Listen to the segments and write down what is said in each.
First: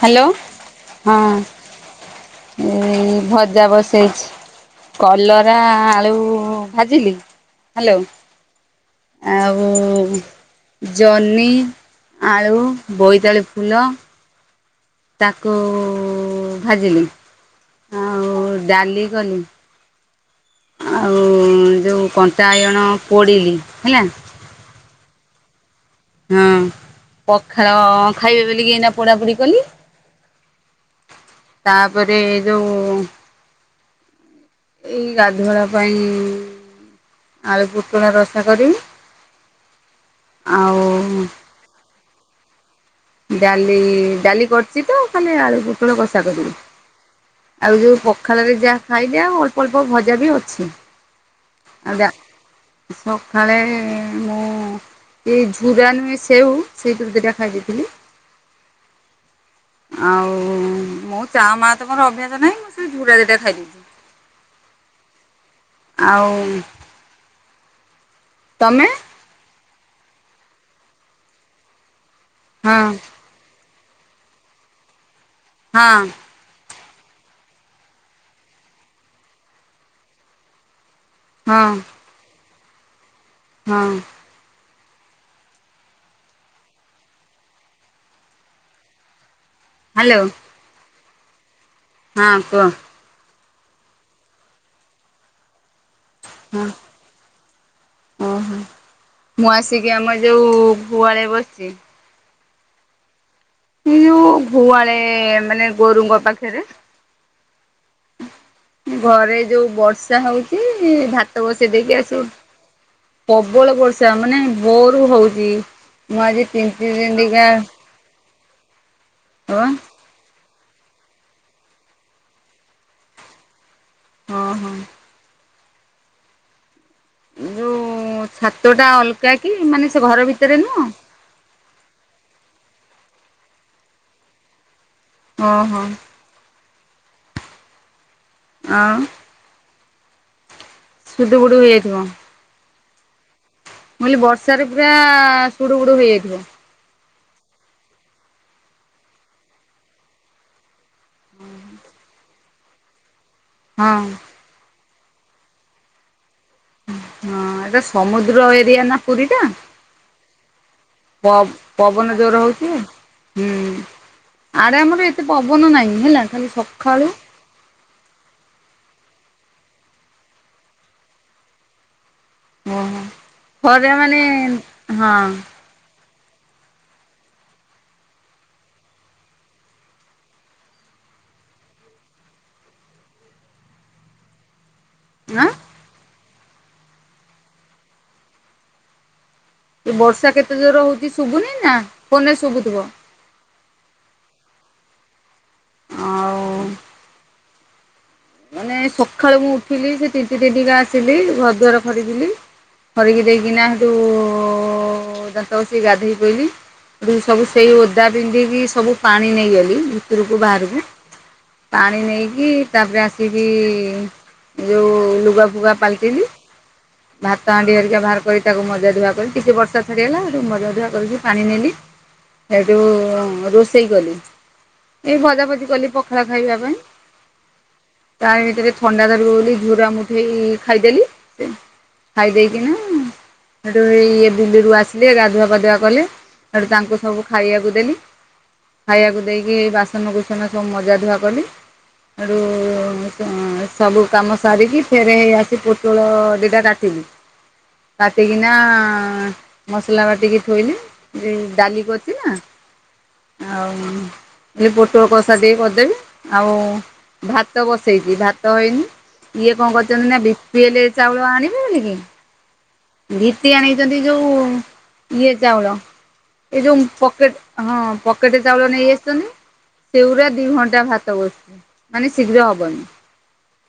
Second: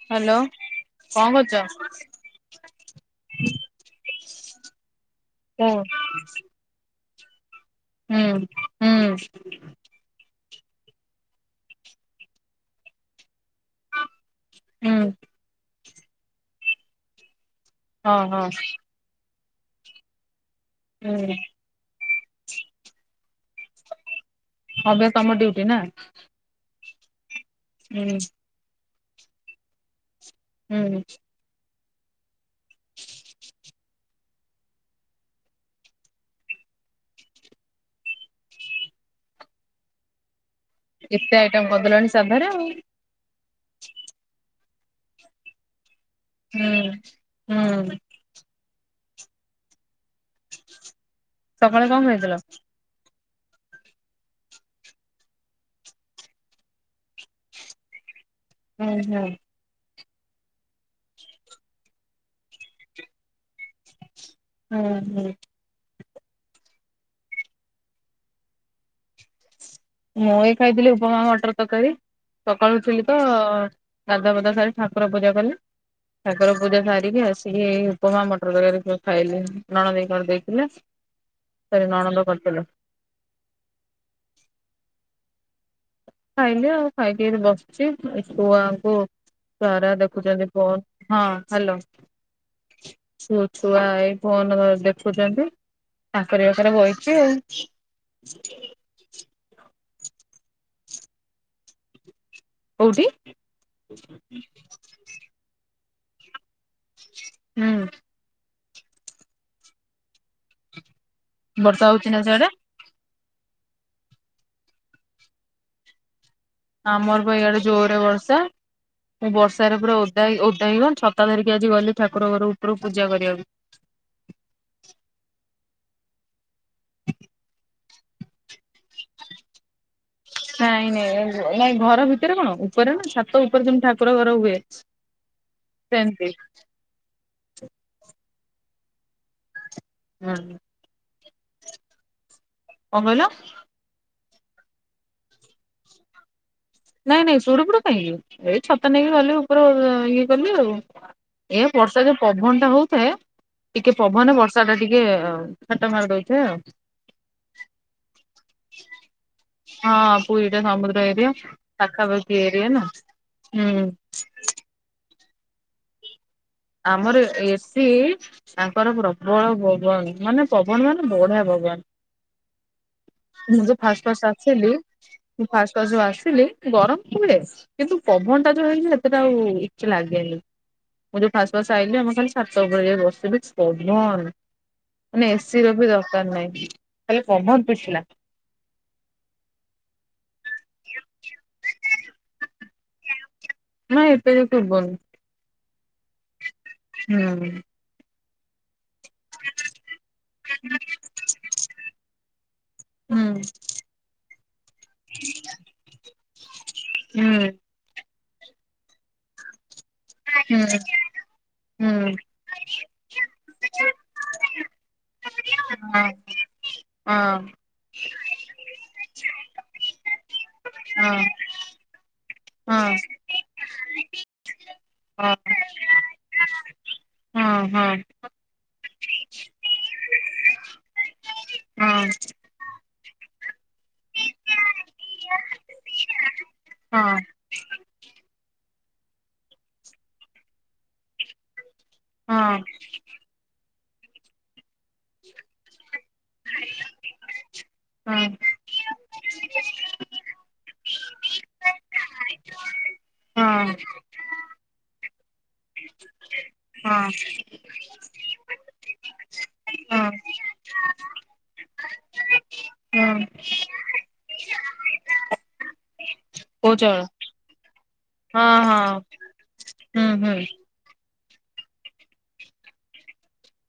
Hello. Hello ହଁ କଣ କରୁଚ। ଏଇ ଭଜା ବସେଇଛି କଲ ପୁରି ହୁଁ ଆଳୁ ଭାଜିଲି ହାଲୋ ହୁଁ ହୁଁ ଆଉ ଓ ଜହ୍ନି ଆଳୁ ବୋଇତାଳୁ ଫୁଲ ହଁ ତାକୁ ଭାଜିଲି ଆଉ ହଁ ଡ଼ାଲି କଲି। ଆଉ ହୁଁ ଯଉଁ କଣ୍ଟା ବାଇଗଣ ପୋଡ଼ିଲି ହେଲା। ହବ ତମ ଡୁଉଟି ନା? ହଁ ପଖଳ ହୁଁ ଖାଇବେ ବୋଲିକି ଏଇନା ପୋଢାପୋଢ କଲି। ହୁଁ। ତାପରେ ଏଇଯଉ ଏଇ ଗାଧୁଆଳ ପାଇଁ ଆଳୁ ପୋଟଳ ରଷା କରିବି ଆଉ ଏତେ ଆଇଟମ କରିଦେଲଣି ସାଧାରେ ଆଉ। ଡାଲି ଡ଼ାଲି କରିଚିତ। ଖାଲି ଆଳୁ ପୋଟଳ କଷା କରିବି ଆଉ ଯୋଉ ହୁଁ। ସଖାଳରେ ଯାହା ଖାଇଲେ ଆଉ ଅଳ୍ପ ଅଳ୍ପ ଭଜାବି ଅଛି। ସକାଳେ ଆଉ କଣ ଡା ଖାଇଥିଲ? ସକାଳେ ମୁଁ ଏଇ ଝୁରା ନୁହେଁ ସେଉ ସେଇତିରୁ ଦିଟା ଖାଇ ଦେଇଥିଲି। ହୁଁ ହୁଁ। ଆଉ ମୁ ଚା ମା ତ ମର ଅଭ୍ୟାସ ନାହିଁ ମୁଁ ସେଇ ଝୁରା ଦିଟା ଖାଇଦେଇଚି। ହୁଁ ହୁଁ। ଆଉ ତମେ? ମୁଁ ଏଇ ଖାଇଥିଲି ଉପମା ମଟର ତରକାରୀ ସକାଳୁ ହଁ ଉଠିଥିଲିତ ଗାଧୁଆ ପାଧୁଆ ସାରି ଠାକୁର ପୂଜା କଲି। ହଁ। ଠାକୁର ପୂଜା ସାରିକି ଆସିକି ଉପମା ମଟର ତରକାରୀ ଖାଇଲି, ନଣଦେଇ କରି ଦେଇଥିଲେ। [inaudible] ସରି ନଣନ୍ଦ କରିଥିଲେ। ହଁ। ଖାଇଲି ଆଉ ଖାଇକି ଏଇଠି ବସିଚି ଏଇ ଛୁଆଙ୍କୁ ଛୁଆଅରା ହ୍ୟାଲୋ ଦେଖୁଛନ୍ତି ବଲ୍ ହଁ ହାଲୋ। ହଁ କୁହ। ମୋ ଛୁଆ ଏଇ ଫୋନ ଦେଖୁଛନ୍ତି। ତାଙ୍କରି ହଁ ପାଖରେ ବଇଛି ଓହୋ ଆଉ ମୁଁ ଆସିକି ଆମର ଯୋଉ ଗୁଆଳେ ବସିଛି। କଉଠି! ଯୋଉ ଗୁହାଳେ ଏ ମାନେ ଗୋରୁଙ୍କ ପାଖରେ ହୁଁ। ଘରେ ଯୋଉ ବର୍ଷା ହଉଛି ଭାତ ବସେଇ ବର୍ଷା ଦେଇକି ହଉଛି ଆସି ନା ସିଆଡେ? ପ୍ରବଳ ବର୍ଷା ମାନେ, ଭୋରୁ ହଉଛି ମୁଁ ଆଜି ତିନ୍ତି ତିନ୍ତିକା ଘୋର ବର୍ଷା। ମୁଁ ହଁ ବର୍ଷାରେ ପୁରା ଓଦା ହେଇକି ଓଦା ହେଇିଗଲି ଛତା ଧରିିକି ଆଜି ଗଲି ଠାକୁର ଘର ଉପରୁ ପୂଜା କରିବାକୁ। ହଁ ହଁ। ଯୋଉ ଛାତ ଟା ଅଲଗା କି? ମାନେ ସେ ଘର ଭିତରେ ନାଇଁ ନୁହଁ! ନାଇଁ ନାଇଁ ଘର ଭିତରେ କଣ ଉପରେ ନା ଛାତ ଉପରେ ଯେମିତି ଠାକୁର ଘର ହୁଏ? ଓ ହୋ ସେମିତି ଆଉ? ହୁଁ। ସୁଦୁ ବୁଡ଼ୁ ହେଇଯାଇଥିବ! କଣ କହିଲ? ମୁଁ କହିଲି ବର୍ଷାରେ ପୁରା ସୁଡୁ ବୁଡୁ ହେଇଯାଇଥିବ। ନାଇଁ ନାଇଁ ସୁଡ ବୁଡ କାହିଁକି! ଏଇ ଛତା ନେଇକି ଗଲି ଉପର ଇଏ କଲି ଆଉ ଏ ବର୍ଷା ଯୋଉ ପବନ ଟା ହଉଥାଏ ଟିକେ ହଁ ପବନ ବର୍ଷ [unintelligible] ଟିକେ ହାଟ ମାରିଦେଉଥିବେ ଆଉ। ହଁ ଏଟା ସମୁଦ୍ର ଏରିଆ ନା ପୁରୀ ଟା ହଁ ପୁରୀ ଟା ସମୁଦ୍ର ଏରିଆ। ପ ପବନ ପାଖାପାଖି ଜୋରେ ଏରିଆ ହଉଛି, ନା ହୁଁ। ଆଡେ଼ ଆମର ଏତେ ପବନ ନାହିଁ ହେଲା ଖାଲି ସକାଳୁ ଆମର ଏ ଟି ତାଙ୍କର ପ୍ରବଳ ପବନ ମାନେ ପବନ ମାନେ ବଢିଆ ପବନ। ଓହୋ। ମୁଁ ଯଉ ଖରା ଫାଷ୍ଟ ମାନେ ଫାଷ୍ଟ ଆସିଲି ହଁ ମୁଁ ଆଁ ଫାଷ୍ଟ ତ ଯୋଉ ଆସିଲି ଗରମ କୁ ହୁଏ କିନ୍ତୁ ପବନ ଟା ଯୋଉ ହେଇଚି ସେତେଟା ଆଉେ ଏତେ ଲାଗେନି। ଫାସ୍ ଫାସ୍ ଆଇଲିି ଆମ ଖାଲି ଛାତ ଉପରେ ଯାଇ ବସିଥଲି କି ପବନ ମାନେ ଏସିି ର ବି ଦସ କାର ନାଇଁ ଖାଲି ପବନ ପିଟିଥିଲା। ଏ ବର୍ଷା କେତେ ଜୋର ହଉଛି ଶୁଭୁନିନା ଫୋନରେ ଶୁଭୁଥିବ। ନାଁ ଏବେ [unintelligible] ଆଉ ହୁଁ। ମାନେ ସକାଳେୁ ମୁଁ ଉଠିଲି ସେ ତିନ୍ତି ତିନ୍ତିକା ଆସିଲି ଘର ଦୁଆାର ଖରକିଲି। ଖରିକି ହୁଁ ଦେଇକିନା ସେଇଠୁ ଦାନ୍ତ ଘଷିକି ଗାଧେଇ ପଇଲି। ହୁଁ ସବୁ ସେଇ ଓଦା ପିନ୍ଧିକି ସବୁ ପାଣି ନେଇଗଲି। ଭିତରକୁ ହୁଁ। ବାହାରକୁ ପାଣି ନେଇକି ତାପରେ ଆ କି ବି ଯେଉଁ ଲୁଗା ଫୁଗା ପାଲଟିଲିି। ଭାତ ହାଣ୍ଡି ଧରିକା ବାହାର କରି ତାକୁ ମଜା ଧୂଆ କରି ଟିକିଏ ବର୍ଷା ଛାଡିଗଲା ମଜା ଧୂଆ କରି ପାଣି ନେଲି ହେଠୁ ରୋଷେଇ କଲି। ଏଇ ଭଜା ଭଜି କଲି ପଖାଳ ଖାଇବା ପାଇଁ। ହଁ ହଁ। ତା ଭିତରେ ଥଣ୍ଡା ଧରିବ ବୋଲି ଝୁରା ମୁଠେଇ ଖାଇଦେଲି। ଖାଇ ଦେଇେଇକିନା ସେଠୁଇ ଇ ବିଲ୍ଲୀରୁୁ ଆସିଲେ ଗାଧୁଆ ପାାଧୁଆ କଲେ। ହେଠୁ ତାଙ୍କୁ ସବୁ ଖାଇବାକୁ ଦେଲି। ଖାଇବାକୁ ଦେଇକି ଏ ବାସନକୁସନ ସବୁ ମଜାଧୁଆ କଲି। ହେଠୁ ସବୁ କାମ ସାରିକି ଫେରେ ହେଇ ଆସି ପୋଟୁଳ ଦିଟା କାଟି କାଟି କି ନା ନା ମସଲା ବାଟିକି ଥୋଇଲି ଡାଲିକରିଚି ନା। ଆଉ ଏଇ ପୋଟଳ କଷା ଟିକେ କରିଦେବି ଆଉ ଭାତ ବସ ସେଇଠି ଭାତ ହେଇନି ଇଏ କଣ କରିଚନ୍ତି ନା ବି ପି ଏ ଲେ ଚାଉଳ ଆଣିବି ବଲିକି ଗୀତି ଆଣିଚନ୍ତି ଯୋଉ ଇଏ ଚାଉଳ ଏଇ କୋଉ ଯୋଉ ଚାଉଳ ପକେଟେ ହଁ ପକେଟ ହଁ ଚାଉଳ ନେଇ ହଁ ଆସଚନ୍ତି। ହୁଁ ସେଗୁଉା ହୁଁ ଦିଇ ଘଣ୍ଟା ଭାତ ବସୁଛି ମାନ ଶୀଘ୍ର ହବନି।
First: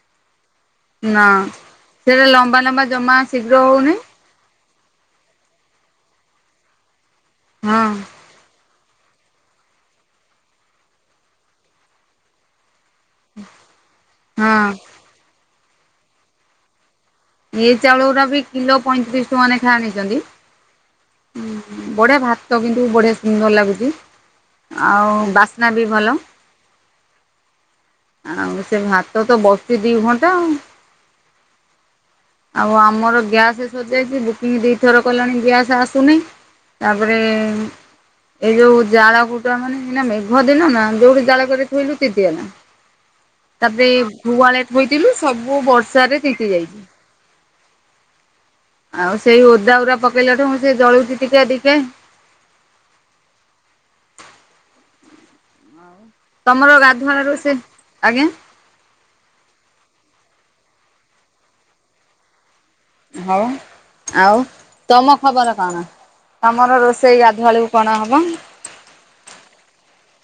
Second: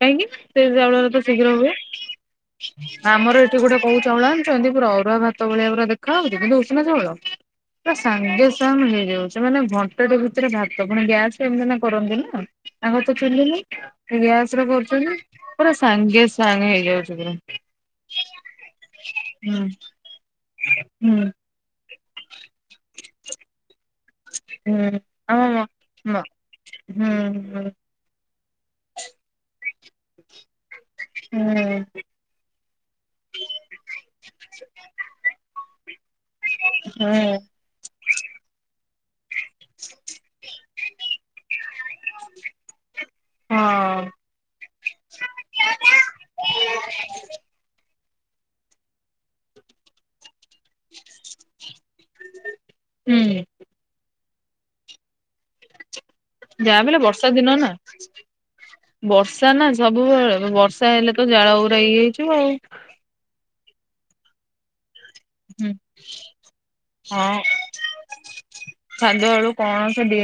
କାହିଁକି ସେ ଚାଉଳରେ ତ ନା ଶୀଘ୍ର ହୁଏ ସେଟା ଲମ୍ବା ଲମ୍ବା ଜମା ଆମର ଶୀଘ୍ର ଏଠି ଗୋଟେ ହଉନି କୋଉ ଚାଊ ଚାଉଳ ଆଣୁଚନ୍ତି ପୁରା ଅରୁଆ ଭାତ ଭଳିଆ ପୁରା ଦେଖା ହୋଉଚି କିନ୍ତୁ ଉସୁନା ଚଉଳ ହଁ ପୁରା ସାଙ୍ଗେ ସ ହେଇଯାଉଚି ମାନେ ଘଣ୍ଟଟେ ଭିତରେ ଭାତ ପୁଣି ଗ୍ୟାସରେ ଏମିତି ନା କରନ୍ତି ନା। ତାଙ୍କର ତ ଚୁୁଲି ନାହିଁ ଗ୍ୟାସ୍ ହଁ ରେ କରୁଚନ୍ତି ପୁରା ସାଙ୍ଗେ ସାଙ୍ଗେ ହେଇଯାଉଚି ପୁରା। ଇଏ ଚାଉଳ ଗୁରା ବି କିଲୋ ପଇଁତିରିଶ ହୁଁ ଟଙ୍କାନେଖାଇଏ ଆଣିଚନ୍ତି। ହୁଁ ବଢିଆ ଭାତ ତ କିନ୍ତୁ ବଢିଆ ସୁନ୍ଦର ଲାଗୁଚି। ହୁଁ ଆଉ ଆମ ବାସ୍ନା ବି ଭଲ। ହୁଁ ହୁଁ ହୁଁ ଆଉ ସେ ଭାତ ତ ବସିଛି ଦିଇ ଘଣ୍ଟା ଆଉ। ହୁଁ। ଆଉ ଆମର ଗ୍ୟାସ୍ ସରିଯାଇଛି ବୁକିଂ ଦିଇଥର କଲାଣି ଗ୍ୟାସ୍ ଆସୁନି। ତାପରେ ଏଇ ଯୋଉ ଜାଳ କୁ ମାନେ ମେଘ ଦିନ ନା ଯୋଉଠି ଜାଳ କେରେ ଥୋଇଲୁ ତିନ୍ତୀ ଗଲା ହଁ। ତାପରେ ହୁଁ ଗୁହଳେ ଥୋଇଥିଲୁ ସବୁ ବର୍ଷରେ ତିନ୍ତୀ ଯାଇଛି। ଆଉ ସେଇ ଓଦା ଗୁରା ପକେଇଲାଠୁ ସେ ଜଳୁଚଛି ଟିକେ ଟିକେ। ହୁଁ। ତମର ଯାହାବି ହେଲେ ଗାଧୁଆଳ ବର୍ଷା ଦିନ ରୋଷେଇ ନା। ଆଜ୍ଞା। ବର୍ଷା ନା ସବୁବେଳେ ବର୍ଷା ହେଲେ ତ ଜାଳ ଗୁରା ଇଏ ହେଇଜିବ ଆଉ। ହୋଉ ଆଉ ତମ ଖବର ହୁଁ କଣ ତମର ରୋଷେଇ ଗାଧୁଆଳକୁ କଣ ହବ? ଗାଧୁଆବେଳୁ କଣ ତେବେ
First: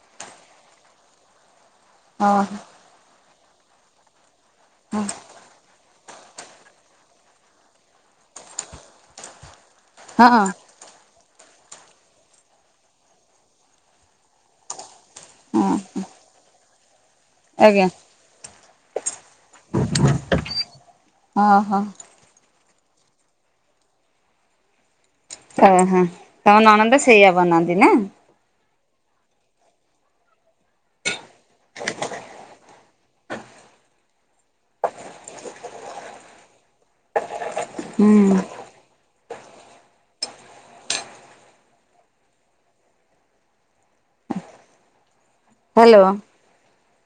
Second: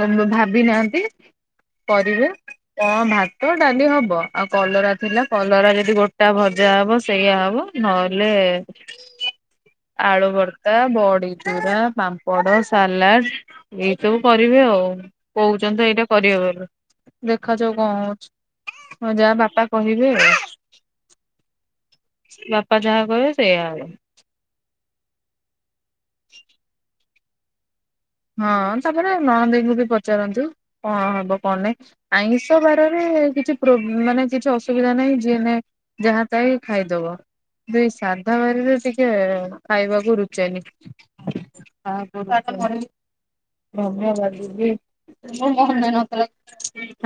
ଭା ଭାବି ନାହାନ୍ତି କରିବା ଓହୋ କଣ ଭାତ ଡାଲି ହବ ଆଉ କଲରା ହଁ ଥିଲା କଲରା ଯଦି ଗୋଟେ ଟା ଭଜା ହବ ସେଇଆାଆ ହବ ନହେଲେ ଆଳୁ ବର୍ ହଁ ବଡ଼ିଚୁରା ପାମ୍ପଡ଼ ସାଲାଡ ଏଇ ସବୁ କରିବେ ଆଉ। କୋହୁଚନ୍ତି ତ ଏଇଟା କରିବା ବୋଲି। ଦେଖ ଯାଉ ଆଜ୍ଞା କଣ ହୋଉଚି ଯାହା ବାପା କହିବେ ଆଉ। ଓଁ ହୋ। ବାପା ଯାହା କହିବେ ସେଇୟଆ ହବ। ଓହୋ ତମ ନଣନ୍ଦ ସେଇଆା ବନାନ୍ତି ନା? ହଁ ତାପରେ ରଣଦେଇଙ୍କୁ ବି ପଚାରନନ୍ତୀ କଣ ହବ କଣ ନାହି। ଆଇଁଷ ବାରରେ କିଛି ପ୍ରୋ ମାନେ କିଛି ଅସୁବିଧା ନାହିଁ ଯିଏ ନାହିଁ ଯାହା ପାଇବ ଖାଇଦବ କିନ୍ତୁ ଏଇ ହୁଁ। ସାଧା ବାରିରେ ଏଇ ଖାଇବାକୁ ରୁଚେନି। ଧନ୍ୟବାଦ ଦିଦି ମୋର ମନେ ହ୍ୟାଲୋ। ନଥିଲା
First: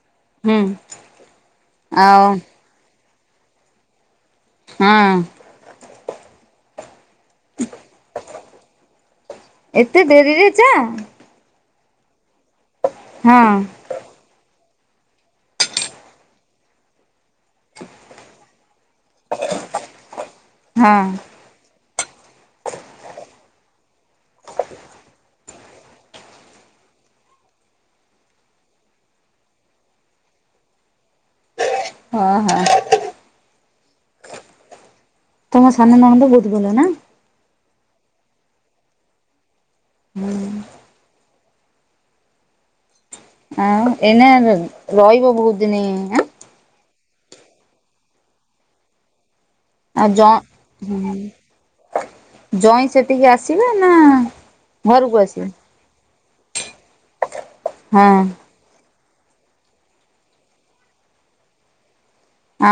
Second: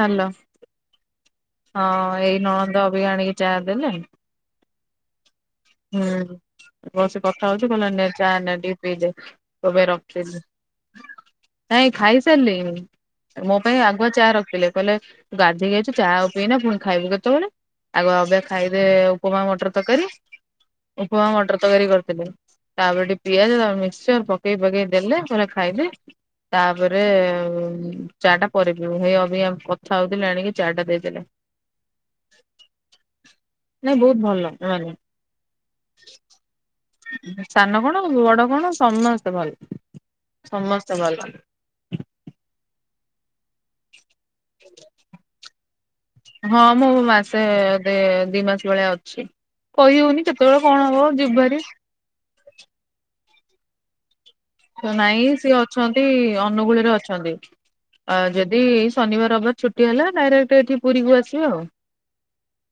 ହାଲୋ। ହୁଁ। ହଁ ଆଉ ଏଇ ନଣନ୍ଦ ଅବିକା ଆଣିକି ଚାହା ଦେଲେଣି। ହୁଁ। ହୁଁ ବସି କଥା ହଉଚି କହିଲା ନେ ଚା ନେ ଟିକେ ପି ଦେ ତୋ ପାଇଁ ରଖିଚି। ଯା ନାଇଁ ହଁ ଖାଇସାରଲେଇଁ ମୋ ପାଇଁ ଆଗୁଆ ଚା ରଥିଲେ। କହିଲେ ଗାଧେଇକି ଆଇଚୁ ଚା ଆଉ ପିଇନା ଫୁଣି ଖାଇବୁ କେତୋଳେ ଆଗ ଅବେ ଖାଇଦେ ଉପମା ମଟର ତରକାରୀ ହଁ। ଉପମା ମଟର ତରକାରୀ କରିଥିଲେ। ତାପରେ ଟିକେ ପିଆଜ ମିକ୍ସଚର ପକେଇ ପକେଇ ଦେଲେ କହିଲେ ଖାଇଦେ। ତାପରେ ଆଉ ଚାଟା ପର ପିଇବୁ ହେଇ ଅବିକା ମୁଁ କଥା ହଉଥିଲି ଆଣିକି ଚାଟା ଦେଇଦେଲେ। ହଁ ହଁ। ନାଇଁ ବହୁତ ଭଲ ନୁଆନି। ତମ ସାନ ନଣନ୍ଦ ବହୁତ ଭଲ ନାଁ? ଉହୁଁ ସାନ କଣ ବଡ଼ କଣ ସମସ୍ତେ ଭଲ ସମସ୍ତେ ଭଲ। ଆଉ ଏଇନା ରଇବ ବୋହୁତ ଦିନି। ହଁ ମୁଁ ମାସେ ଦେ ଦି ମାସେ ଭଳିଆ ଅଛି। କହି ହୋଉନି କେତୋଳେ କଣ ହବ ଯିବୁ ଭାରି। ଜୋଇଁ ସେଠିକି ଆସିବେ ନାଁ ତ ନାଇଁ ସିଏ ଅଛନ୍ତି ଅନୁଗୁଳୁରେ ଅଛନ୍ତି ଆ ହଁ ଯେ ଦି ଏଇ ଶନିବାର ରବିବାର ଛୁଟି ହେଲା ଡାଇରେକ୍ଟ୍ ଏଠି ପୁରୀକୁ ଆସିବେ ଆଉ।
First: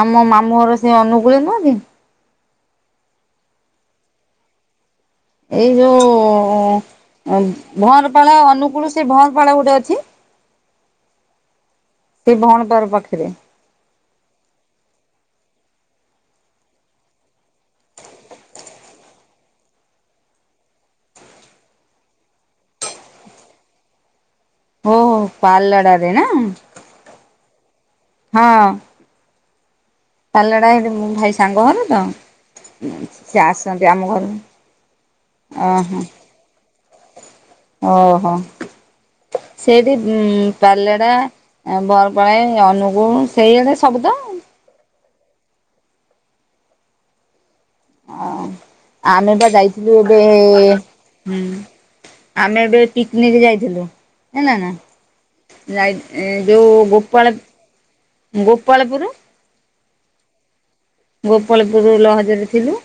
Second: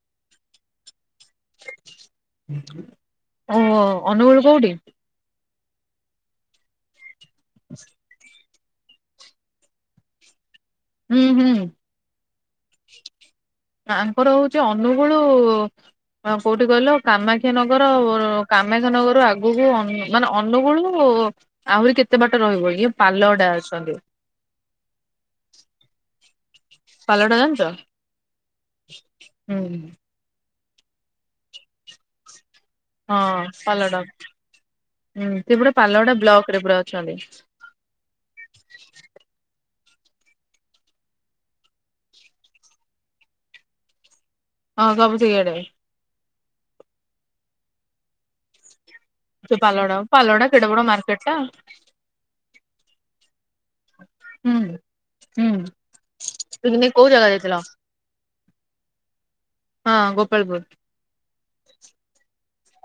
ଆମ ମାମୁଁ ଘର ସେ ଅନୁଗୁଳରେ ନୁହଁ କି? ଓହୋ ଅନୁଗୁଳୁ କୋଉଠି? ଏଇ ଯୋଉ ଭଅଁରପାଳ ଅନୁକୁଳୁ ସେ ଭଅଁରପାଳ ଗୋଟେ ଅଛି। ହୁଁ ହୁଁ। ସେ ଭଅଁରପାଳ ପାଖରେ। ଆ ଆଙ୍କର ହଉଚି ଅନୁଗୁଳୁ ଅଁ କୋଉଠି କହିଲ କାମାକ୍ଷାନଗର କାମାକ୍ଷାନଗର ଆଗୁକୁ ଅନୁ ମାନେ ଅନୁଗୁଳୁ ଆହୁରି କେତେ ବାଟ ରହିବ ଇଏ ପାଲହଡ଼ା ଅଛନ୍ତି। ଓହୋ ପାଲଡ଼ାରେ, ନା? ପାଲଡ଼ା ଜାଣିଚ? ହଁ ହୁଁ। ପାଲଡ଼ା ଏଇ ଯୋଉ ମୋ ଭାଇ ସାଙ୍ଗହର ତ। ସେ ହଁ ଆସନ୍ତି ଆମ ପାଲଡ଼ା ଘରକୁ ଉଁ ସେ ପୁରା ଓହୋ ପାଲହଡ଼ା ବ୍ଲକ୍ ରେ ପୁରା ଅଛନ୍ତି। ଓହୋ ସେଇଠି ଉଁ ପାଲେଡ଼ା ଏଁ ବରପଳେ ଅନୁଗୁଳ ସେଇଆଡ଼େ ସବୁ ତ। ହଁ ସବୁ ସେଇ ଆଡ଼େ। ଆ ଆମେ ବା ସେ ଯାଇଥିଲୁ ପାଲଗଡା ଏବେ ପାଲଗଡା କେଡେ ବଡ ମାର୍କେଟ ଟା ହୁଁ। ଆମେ ଏବେ ପିକନିକ୍ ଯାଇଥିଲୁ। ଏଁଲ ହୁଁ ନାଁ ହୁଁ ଯାଇ ଯୋଉ ପିକନିକ କୋଉ ଜାଗା ଗୋପାଳ ଯାଇଥିଲ ଗୋପାଳପୁରୁ। ହଁ ଗୋପାଳପୁର। ଗୋପାଳପୁରୁ ଲଜ୍ ରେ ଥିଲୁ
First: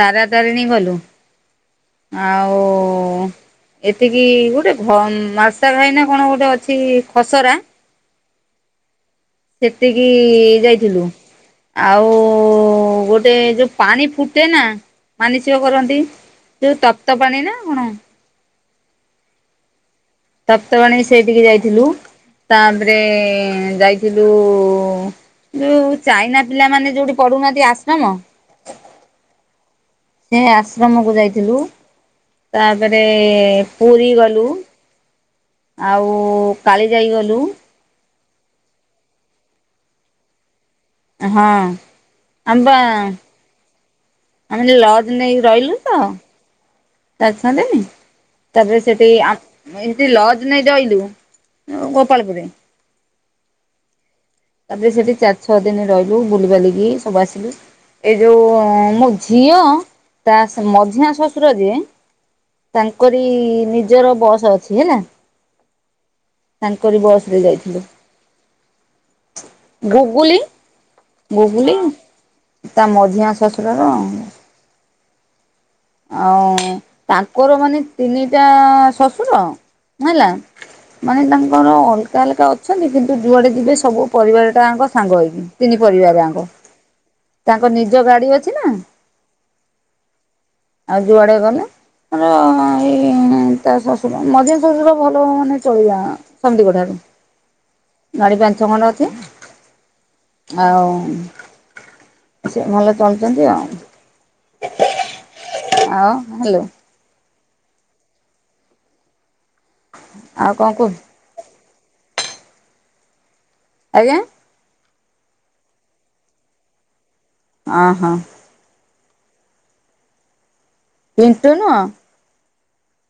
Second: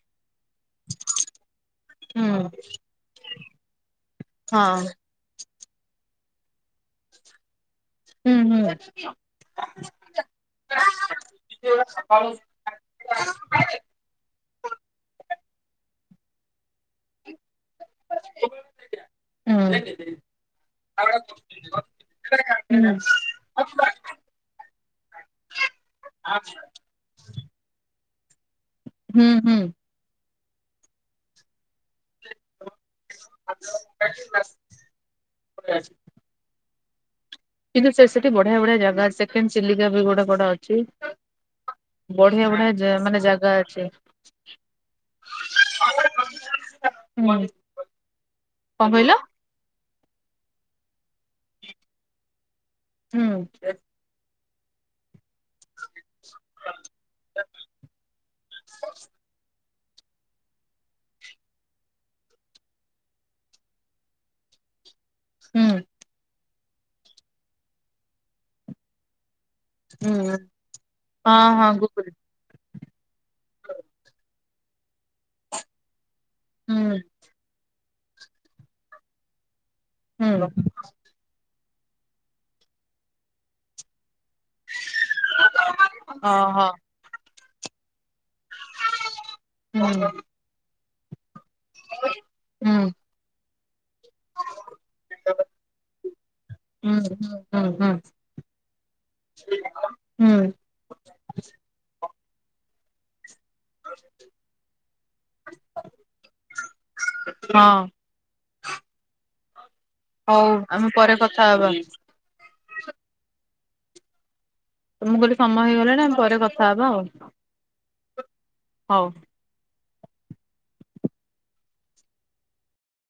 ତାରାତାରିଣୀ ଗଲୁ। ହୁଁ ଆଉ ଏତିକି ଗୋଟେ ହଁ ଘ ମାସ୍ ତା ଭାଇନା କଣ ଗୋଟେ ଅଛି ଖସରା। ଉଁ ହୁଁ। ସେଟିକି ଯାଇଥିଲୁ ଆଉ ଗୋଟେ ଯୋଉ ପାଣି ଫୁ ତେ ନା ମାନିସିକ କରନ୍ତି ଯୋଉ ତପ୍ତପାଣି ନାଁ କଣ। ଉଁ। ତପ୍ତପାଣୀ ସେଇଠିକି ଯାଇଥିଲୁ। ତାପରେ ଯାଇଥିଲୁ ଯୋଉ ଚାଇନା ପିଲାମାନେ ଯୋଉଠି ପଢ଼ୁ ନାହାନ୍ତି ଆଶ୍ରମ। ହୁଁ ହୁଁ। ସେ ଆଶ୍ରମକୁ ଯାଇଥିଲୁ। ତାପରେ ପୁରୀ ଗଲୁ। ଆଉ କାଳିଜାଇ ଗଲୁ। କିନ୍ତୁ ସେ ସେଠି ବଢ଼ିଆ ବଢ଼ିଆ ଜାଗା ଅଛି ସେକେଣ୍ଡ ଚିଲିକା ବି କୋଉଟା ଗୋଟେ ଅଛି। ଏ ହଁ ବଢିଆ ଆମେ ବଢିଆ ବା ଜା ମାନେ ଜାଗା ଅଛି ଆମେ ଯୋଉ ଲର୍ଜ ନେଇକି ରହିଲୁ ତ। [unintelligible] ହୁଁ ତାପରେ କଣ ସେଠି କହିଲ ଆ ହେତି ଲର୍ଜ ନେଇ ରହିଲୁ ଅଁ ଗୋପାଳପୁରରେ। ହୁଁ। ତାପରେ ସେଠି ଚାରି ଛଅ ଦିନ ରହିଲୁ, ବୁଲିବାଲିକି ସବୁ ଆସିଲୁ। ଏ ଯୋଉ ମୋ ଝିଅ ତା ମଝିଆଁ ଶ୍ୱଶୁର ଯିଏ। ତାଙ୍କରି ନିଜର ବସ୍ ଅଛି ହେଲା। ହୁଁ। ତାଙ୍କରି ବସ ରେ ଯାଇଥିଲୁ। ହୁଁ ଗୁଗୁଲି ହଁ ହଁ ଗୁଗୁଲି ଗୁଗୁଲ ତା ମଝିଆଁ ଶଶୁର ଅଁ ହୁଁ ତାଙ୍କର ମାନେ ତିନିଟା ଶଶୁର ହେଲା। ହୁଁ ମାନେ ତାଙ୍କର ଅଲଗା ଅଲଗା ଅଛନ୍ତି କିନ୍ତୁ ଯୁଆଡ଼େ ଯିବେ ସବୁ ପରିବାର ତାଙ୍କ ସାଙ୍ଗ ହେଇକି ତିନି ପରିବାର ଇଙ୍କ ଓହୋ ତାଙ୍କ ନିଜ ଗାଡ଼ି ଅଛି ନା। ହୁଁ। ଆଉ ଯୁଆଡ଼େ ଗଲେ ଧର ହୁଁ ଏଇ ତା ଶଶୁ ଉର ମଝିଆଁ ଶଶୁର ଭଲ ହୁଁ ମାନେ ଚଳିବା ସମିତିକ ଠାରୁ। ହୁଁ ହୁଁ ହୁଁ ଗାଡ଼ି ପାଞ୍ଚ ଛ ଖଣ୍ଡ ଅଛି ହୁଁ ଆଉ ସେ ଭଲ ଚଳୁଛନ୍ତି ଆଉ। [inaudible] ଆଉ ଭଲ? ହଁ। ହୋଉ ଆଉ କଣ ଆମେ କୁହ ପରେ କଥା ହବା। ଆଜ୍ଞା? ତ ମୁଁ କହିଲି ସମୟ ହେଇଗଲାଣି ଆମେ ପରେ କଥା ହବା ଆଉ। ଅ ହ‌। ହୋଉ। ରିଣ୍ଟୁ ନୁଅଁ।